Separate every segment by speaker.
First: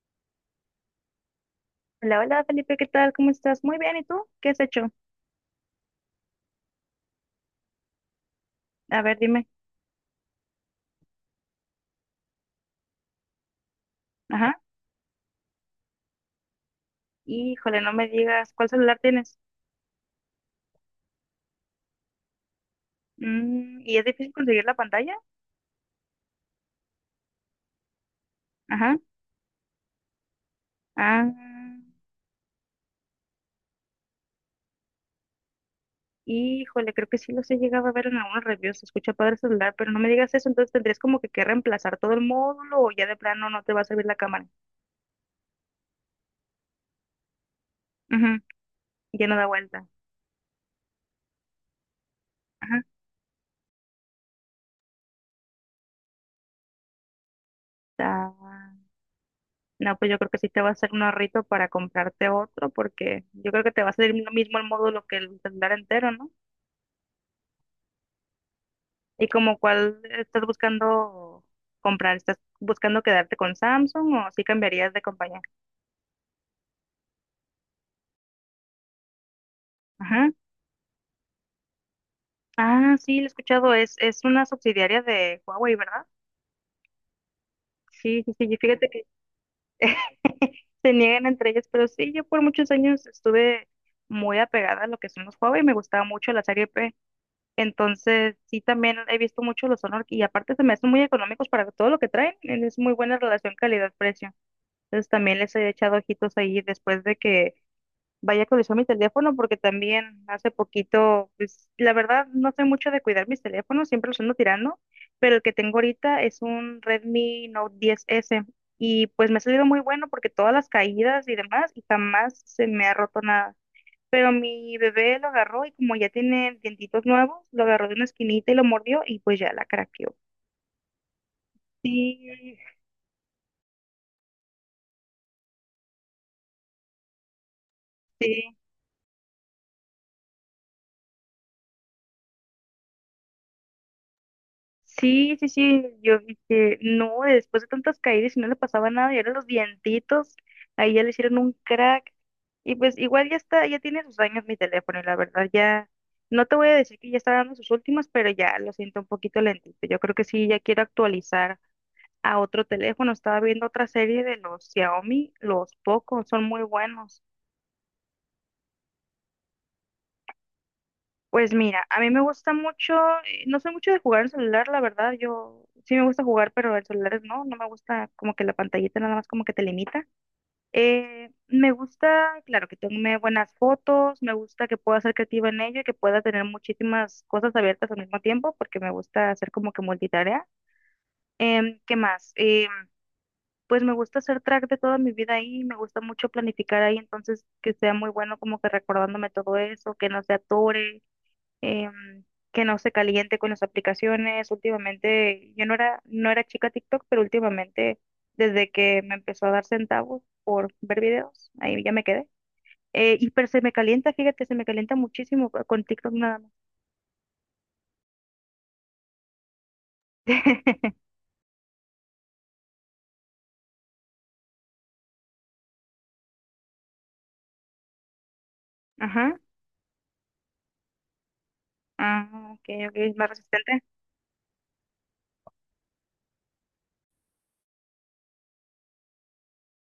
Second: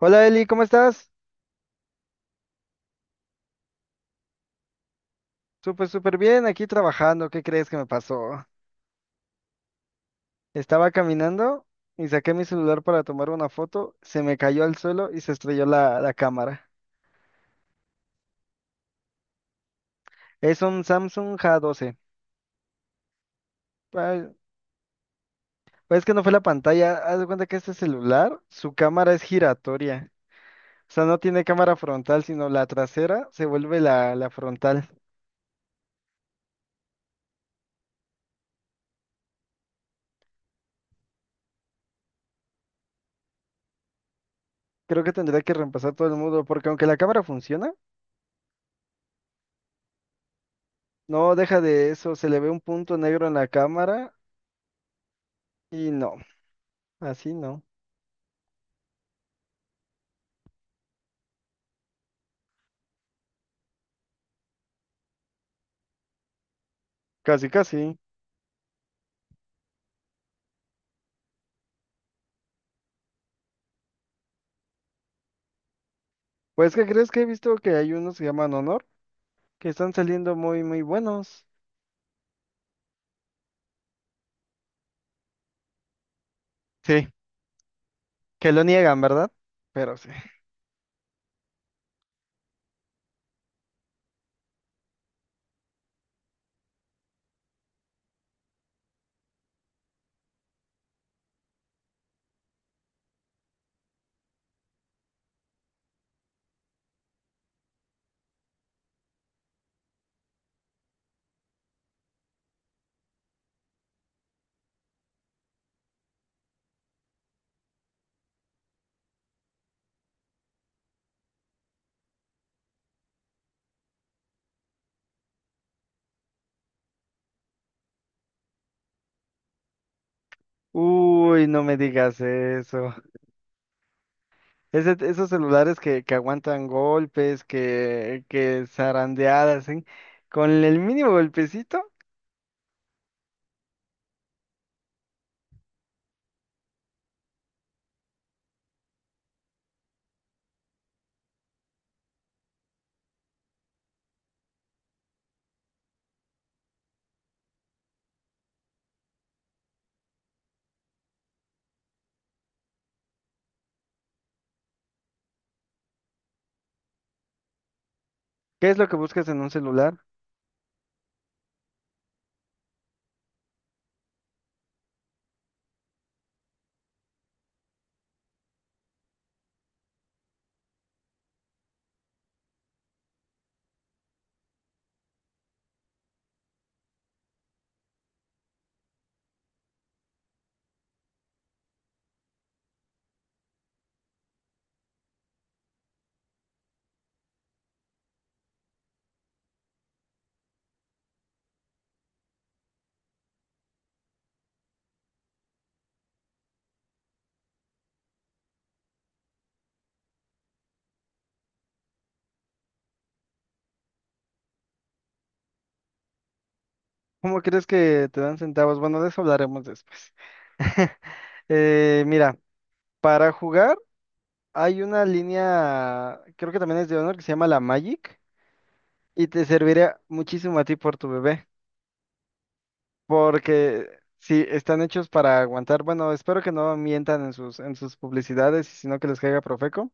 Speaker 1: Hola Eli, ¿cómo estás?
Speaker 2: Hola, hola Felipe, ¿qué tal? ¿Cómo estás? Muy bien, ¿y tú? ¿Qué has hecho?
Speaker 1: Súper, súper bien, aquí trabajando. ¿Qué crees que me pasó?
Speaker 2: A ver, dime.
Speaker 1: Estaba caminando y saqué mi celular para tomar una foto, se me
Speaker 2: Ajá.
Speaker 1: cayó al suelo y se estrelló la cámara.
Speaker 2: Híjole, no me digas, ¿cuál celular tienes?
Speaker 1: Es un Samsung J12.
Speaker 2: ¿Y es
Speaker 1: Ay,
Speaker 2: difícil conseguir la pantalla?
Speaker 1: pues es que no fue la pantalla, haz de cuenta que este celular, su
Speaker 2: Ajá.
Speaker 1: cámara es giratoria. O sea, no
Speaker 2: Ah,
Speaker 1: tiene cámara frontal, sino la trasera se vuelve la frontal.
Speaker 2: híjole, creo que sí los he llegado a ver en algunos reviews, se escucha padre el celular, pero no me digas eso, entonces tendrías como que reemplazar todo el módulo o ya de plano no te va a servir la cámara.
Speaker 1: Creo que tendría que reemplazar todo el mundo, porque aunque la cámara funciona,
Speaker 2: Ujú. Ya no da vuelta.
Speaker 1: no deja de eso, se le ve un
Speaker 2: Ajá.
Speaker 1: punto negro en la cámara y no, así no.
Speaker 2: Ah, no, pues yo creo que sí te va a hacer un ahorrito para comprarte otro, porque yo creo que te va a salir lo mismo el módulo que el celular entero, ¿no?
Speaker 1: Casi, casi.
Speaker 2: ¿Y como cuál estás buscando comprar? ¿Estás buscando quedarte con Samsung o sí cambiarías de compañía?
Speaker 1: Pues, ¿qué crees que he visto que hay unos que llaman Honor? Que están
Speaker 2: Ajá.
Speaker 1: saliendo muy, muy buenos.
Speaker 2: Ah, sí, lo he escuchado. Es una subsidiaria de Huawei, ¿verdad?
Speaker 1: Sí,
Speaker 2: Sí, sí, sí.
Speaker 1: que
Speaker 2: Y
Speaker 1: lo
Speaker 2: fíjate
Speaker 1: niegan,
Speaker 2: que
Speaker 1: ¿verdad? Pero sí.
Speaker 2: se niegan entre ellas, pero sí, yo por muchos años estuve muy apegada a lo que son los Huawei. Me gustaba mucho la serie P. Entonces, sí, también he visto mucho los Honor y aparte se me hacen muy económicos para todo lo que traen. Es muy buena relación calidad-precio. Entonces, también les he echado ojitos ahí después de que Vaya que lo mi teléfono porque también hace poquito, pues la verdad no soy mucho de cuidar mis teléfonos, siempre los ando tirando, pero el que tengo ahorita es un Redmi Note 10S y pues me ha salido muy bueno porque todas las caídas y demás y jamás se me ha roto nada. Pero mi bebé lo agarró y como ya tiene dientitos nuevos, lo agarró de una esquinita y lo mordió y pues ya la craqueó.
Speaker 1: Uy, no me digas
Speaker 2: Sí,
Speaker 1: eso. Esos celulares que aguantan golpes, que,
Speaker 2: sí.
Speaker 1: que zarandeadas, ¿sí? Con el mínimo golpecito,
Speaker 2: Sí, sí, sí, yo dije, no, después de tantas caídas y no le pasaba nada, y ahora los dientitos, ahí ya le hicieron un crack, y pues igual ya está, ya tiene sus años mi teléfono, y la verdad ya, no te voy a decir que ya está dando sus últimas, pero ya lo siento un poquito lentito, yo creo que sí, ya quiero actualizar a otro teléfono, estaba viendo otra serie de los Xiaomi, los Poco, son muy buenos.
Speaker 1: ¿qué es lo que buscas en un celular?
Speaker 2: Pues mira, a mí me gusta mucho, no soy mucho de jugar en celular, la verdad, yo sí me gusta jugar, pero en celulares no, no me gusta como que la pantallita nada más como que te limita. Me gusta, claro, que tome buenas fotos, me gusta que pueda ser creativa en ello y que pueda tener muchísimas cosas abiertas al mismo tiempo, porque me gusta hacer como que multitarea. ¿Qué más? Pues me gusta hacer track de toda mi vida ahí, me gusta mucho planificar ahí, entonces que sea muy bueno como que recordándome todo eso, que no se atore em, que no se caliente con las aplicaciones. Últimamente, yo no era, chica TikTok, pero últimamente, desde que me empezó a dar centavos por ver videos, ahí ya me quedé. Y pero se me calienta, fíjate, se me calienta muchísimo con TikTok nada más.
Speaker 1: ¿Cómo crees que te dan centavos? Bueno, de eso hablaremos después. Mira, para jugar hay una línea, creo que también es de Honor, que se llama la Magic. Y
Speaker 2: Ajá.
Speaker 1: te servirá muchísimo a ti por tu bebé,
Speaker 2: Ah, ok, ok, es más resistente.
Speaker 1: porque si están hechos para aguantar, bueno, espero que no mientan en sus publicidades, sino que les caiga Profeco,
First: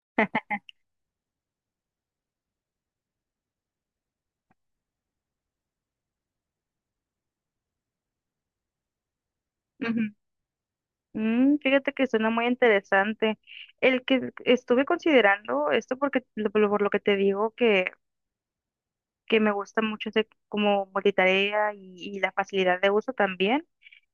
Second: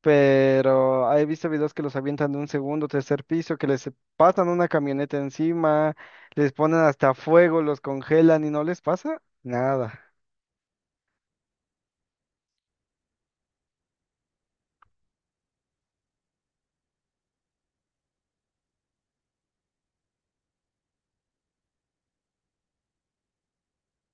Speaker 1: pero he visto videos que los avientan de un segundo, tercer piso, que les pasan una camioneta encima, les ponen hasta fuego, los congelan y no les pasa nada.
Speaker 2: Ujú. Fíjate que suena muy interesante. El que estuve considerando, esto porque por lo que te digo que me gusta mucho hacer como multitarea y la facilidad de uso también.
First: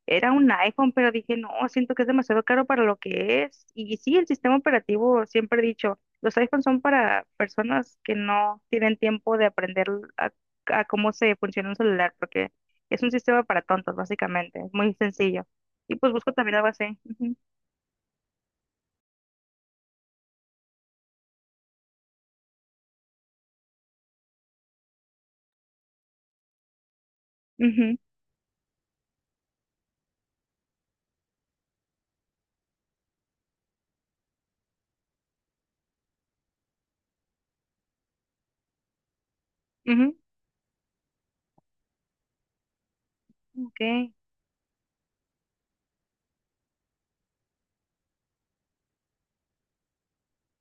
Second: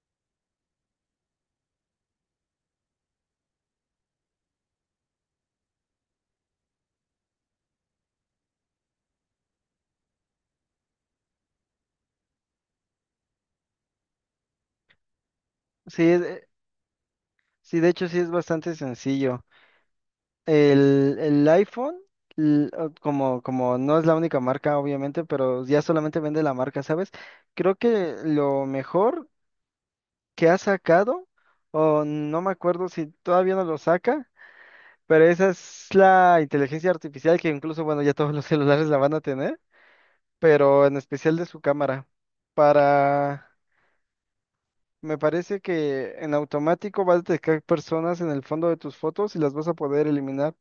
Speaker 2: Era un iPhone, pero dije, no, siento que es demasiado caro para lo que es. Y, sí, el sistema operativo, siempre he dicho, los iPhones son para personas que no tienen tiempo de aprender a, a cómo se funciona un celular, porque es un sistema para tontos, básicamente, es muy sencillo. Y
Speaker 1: Sí,
Speaker 2: pues busco también algo así. Ujú,
Speaker 1: sí, de hecho sí es bastante sencillo. El iPhone, como no es la única marca, obviamente, pero ya solamente vende la marca, ¿sabes? Creo
Speaker 2: ujú,
Speaker 1: que lo mejor que ha sacado, o no me acuerdo si todavía no lo saca, pero esa es la inteligencia artificial que incluso, bueno, ya todos los celulares la van a tener, pero en especial de su cámara. Para,
Speaker 2: ujú, ok.
Speaker 1: me parece que en automático va a detectar personas en el fondo de tus fotos y las vas a poder eliminar.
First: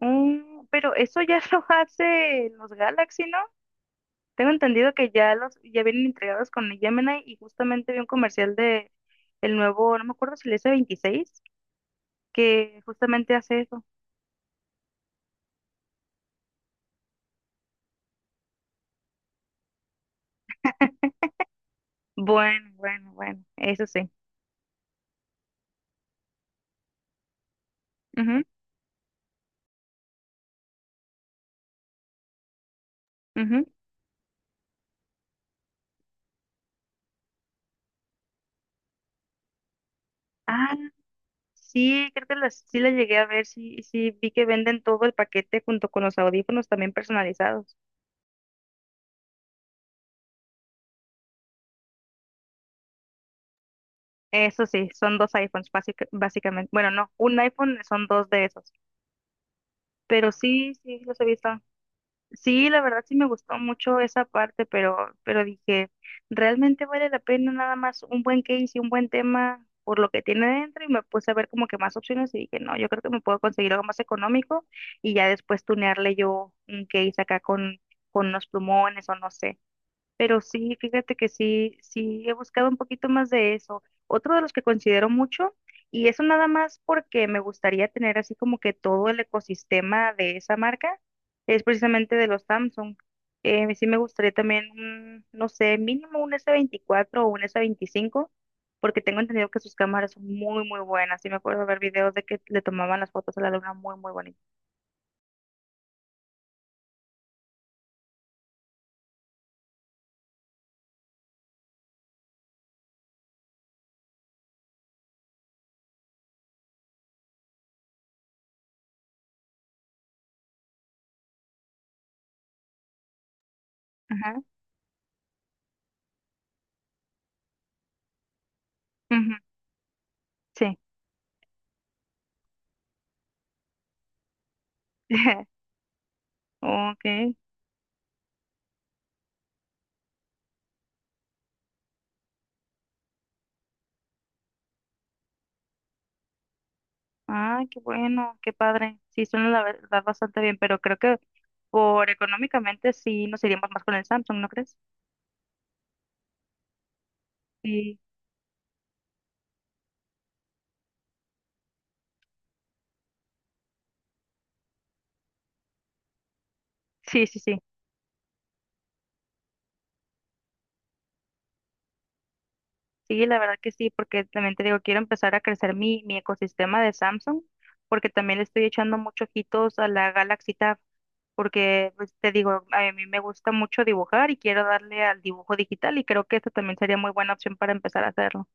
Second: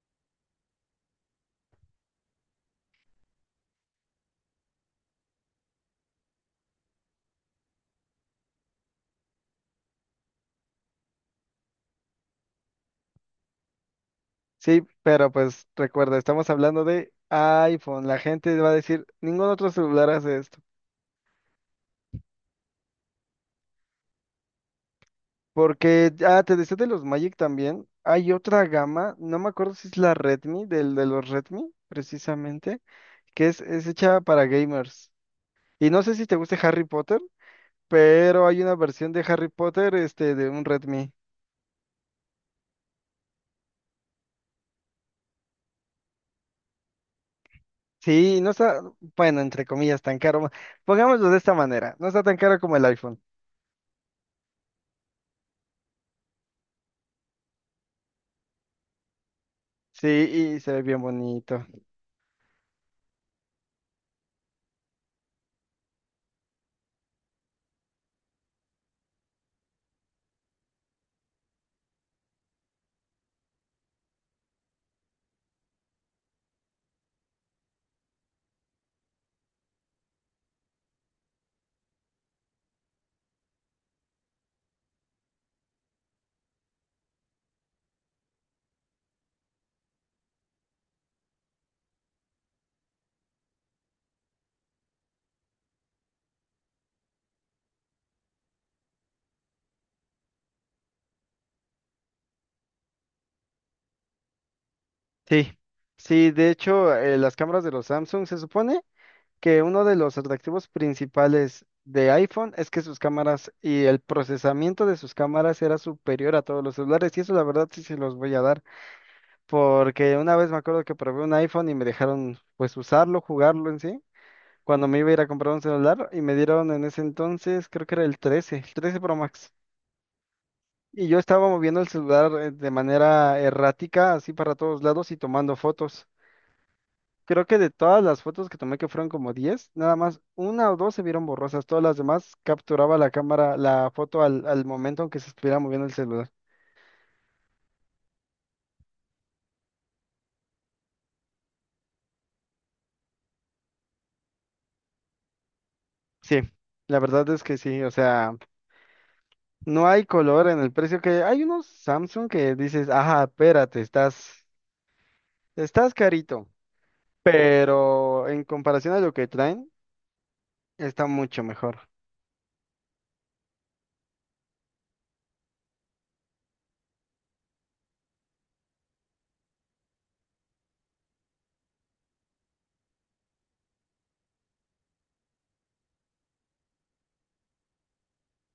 Speaker 2: Pero eso ya lo hace los Galaxy, ¿no? Tengo entendido que ya los, ya vienen entregados con el Gemini y justamente vi un comercial de el nuevo, no me acuerdo si el S26 que justamente hace eso.
Speaker 1: Sí, pero pues recuerda, estamos hablando de iPhone. La gente va a decir, ningún otro celular hace esto.
Speaker 2: Bueno, bueno, bueno, eso sí.
Speaker 1: Porque, ah, te decía de los Magic también. Hay
Speaker 2: Ujú,
Speaker 1: otra gama, no me acuerdo si es la Redmi, del de los Redmi, precisamente, que es,
Speaker 2: ujú.
Speaker 1: es hecha para gamers. Y no sé si te guste Harry Potter, pero hay una versión de Harry Potter, de un
Speaker 2: Ah,
Speaker 1: Redmi.
Speaker 2: sí, creo que las, sí la llegué a ver, sí, sí, vi que venden todo el paquete junto con los audífonos también personalizados.
Speaker 1: Sí, no está, bueno, entre comillas, tan caro. Pongámoslo de esta manera, no está tan caro como el iPhone.
Speaker 2: Eso sí, son dos iPhones básicamente. Bueno, no, un iPhone son dos de esos.
Speaker 1: Sí,
Speaker 2: Pero
Speaker 1: y se
Speaker 2: sí,
Speaker 1: ve bien
Speaker 2: sí, los he visto.
Speaker 1: bonito.
Speaker 2: Sí, la verdad sí me gustó mucho esa parte, pero dije, ¿realmente vale la pena nada más un buen case y un buen tema por lo que tiene dentro? Y me puse a ver como que más opciones y dije, no, yo creo que me puedo conseguir algo más económico y ya después tunearle yo un case acá con unos plumones o no sé. Pero sí, fíjate que sí, sí he buscado un poquito más de eso. Otro de los que considero mucho, y eso nada más porque me gustaría tener así como que todo el ecosistema de esa marca, es precisamente de los Samsung. Sí me gustaría también, un, no sé, mínimo un S24 o un S25, porque tengo entendido que sus cámaras son muy, muy buenas. Sí me acuerdo ver videos de que le tomaban las fotos a la luna muy, muy bonitas.
Speaker 1: Sí, sí, de hecho, las cámaras de los Samsung se supone que uno de los atractivos principales de iPhone es que sus cámaras y el procesamiento de sus cámaras era superior a todos los celulares y eso la verdad sí se los voy a dar porque una vez me acuerdo que probé un iPhone y me dejaron pues usarlo, jugarlo en sí,
Speaker 2: Ajá,
Speaker 1: cuando me iba a ir a comprar un celular y me dieron en ese entonces creo que era el 13, el 13 Pro
Speaker 2: ujú,
Speaker 1: Max.
Speaker 2: sí.
Speaker 1: Y yo estaba moviendo el celular de manera errática, así para todos lados y tomando fotos.
Speaker 2: Ok.
Speaker 1: Creo que de todas las fotos que tomé, que fueron como 10, nada más una o dos se vieron borrosas. Todas las demás capturaba la cámara, la foto al momento aunque se estuviera moviendo el celular.
Speaker 2: Ah, qué bueno, qué padre. Sí, suena la verdad bastante bien, pero creo que por económicamente sí nos iríamos más con el Samsung, ¿no crees?
Speaker 1: Sí, la verdad es que sí. O
Speaker 2: Sí,
Speaker 1: sea, no hay color en el precio que hay unos Samsung que dices, ajá, espérate, estás carito.
Speaker 2: sí, sí, sí.
Speaker 1: Pero en comparación a lo que traen, está mucho mejor.
Speaker 2: Sí, la verdad que sí, porque también te digo, quiero empezar a crecer mi ecosistema de Samsung, porque también le estoy echando muchos ojitos a la Galaxy Tab, porque pues, te digo, a mí me gusta mucho dibujar y quiero darle al dibujo digital y creo que esto también sería muy buena opción para empezar a hacerlo.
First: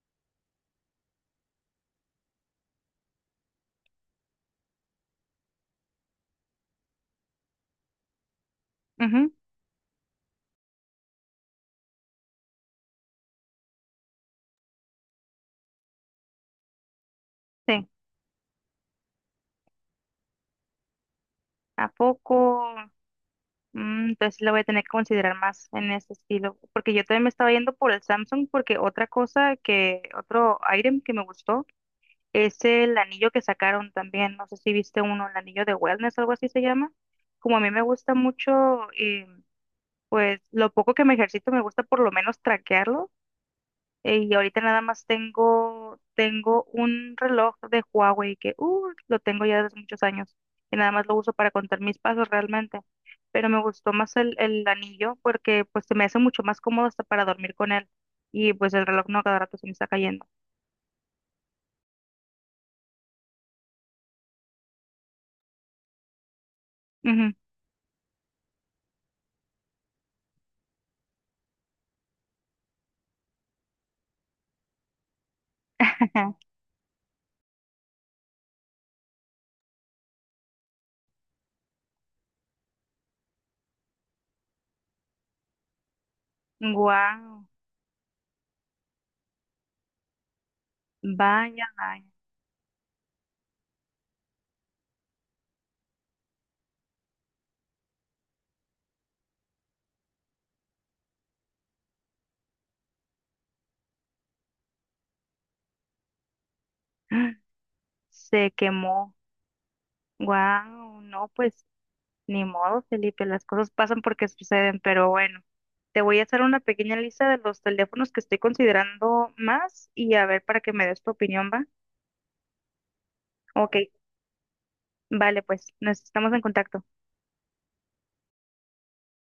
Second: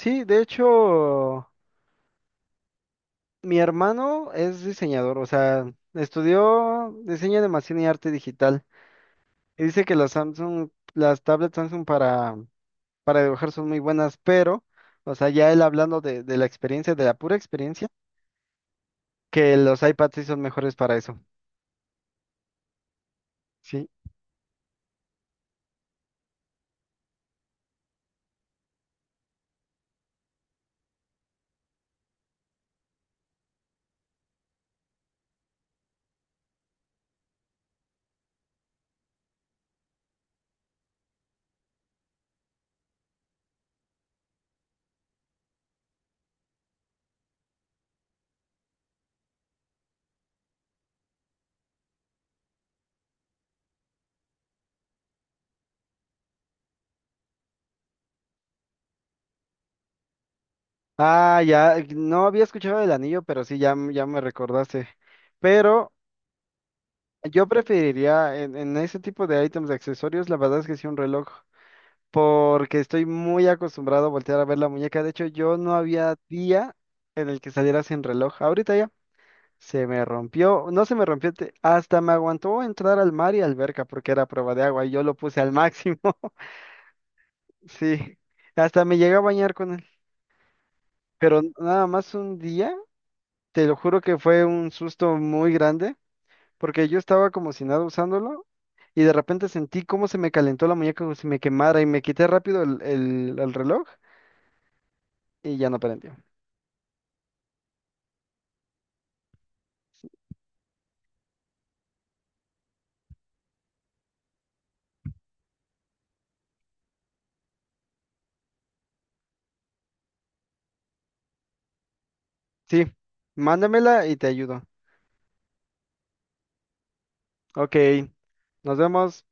Speaker 1: Sí, de hecho, mi hermano es diseñador, o sea, estudió diseño de animación y arte digital.
Speaker 2: Ujú,
Speaker 1: Dice que las Samsung, las tablets Samsung para dibujar son muy buenas, pero, o sea, ya él hablando de la experiencia, de la pura experiencia,
Speaker 2: sí.
Speaker 1: que los iPads sí son mejores para eso.
Speaker 2: ¿A poco?
Speaker 1: Sí.
Speaker 2: Entonces lo voy a tener que considerar más en ese estilo, porque yo también me estaba yendo por el Samsung, porque otra cosa que, otro item que me gustó es el anillo que sacaron también, no sé si viste uno, el anillo de wellness, algo así se llama, como a mí me gusta mucho, y pues lo poco que me ejercito me gusta por lo menos traquearlo. Y ahorita nada más tengo un reloj de Huawei que lo tengo ya desde hace muchos años y nada más lo uso para contar mis pasos realmente. Pero me gustó más el anillo porque pues se me hace mucho más cómodo hasta para dormir con él. Y pues el reloj no cada rato se me está cayendo.
Speaker 1: Ah, ya, no había escuchado del anillo, pero sí, ya, ya me recordaste. Pero
Speaker 2: Wow,
Speaker 1: yo preferiría en ese tipo de ítems de accesorios, la verdad es que sí un reloj, porque estoy muy acostumbrado a voltear a ver la muñeca. De hecho, yo no había día en el que saliera sin reloj. Ahorita ya. Se me rompió, no se me rompió, hasta me aguantó entrar al mar y alberca porque era prueba de agua y yo lo puse al máximo. Sí, hasta me llegué a bañar con él. Pero
Speaker 2: vaya,
Speaker 1: nada
Speaker 2: vaya.
Speaker 1: más un día, te lo juro que fue un susto muy grande porque yo estaba como si nada usándolo y de repente sentí cómo se me calentó la muñeca como si me quemara y me quité rápido el reloj y ya no prendió.
Speaker 2: Se quemó. Wow, no, pues ni modo, Felipe, las cosas pasan porque suceden, pero bueno, te voy a hacer una pequeña lista de los teléfonos que estoy considerando más y a ver para que me des tu opinión, ¿va?
Speaker 1: Sí,
Speaker 2: Ok,
Speaker 1: mándamela y te ayudo.
Speaker 2: vale, pues nos estamos en contacto.
Speaker 1: Ok, nos vemos.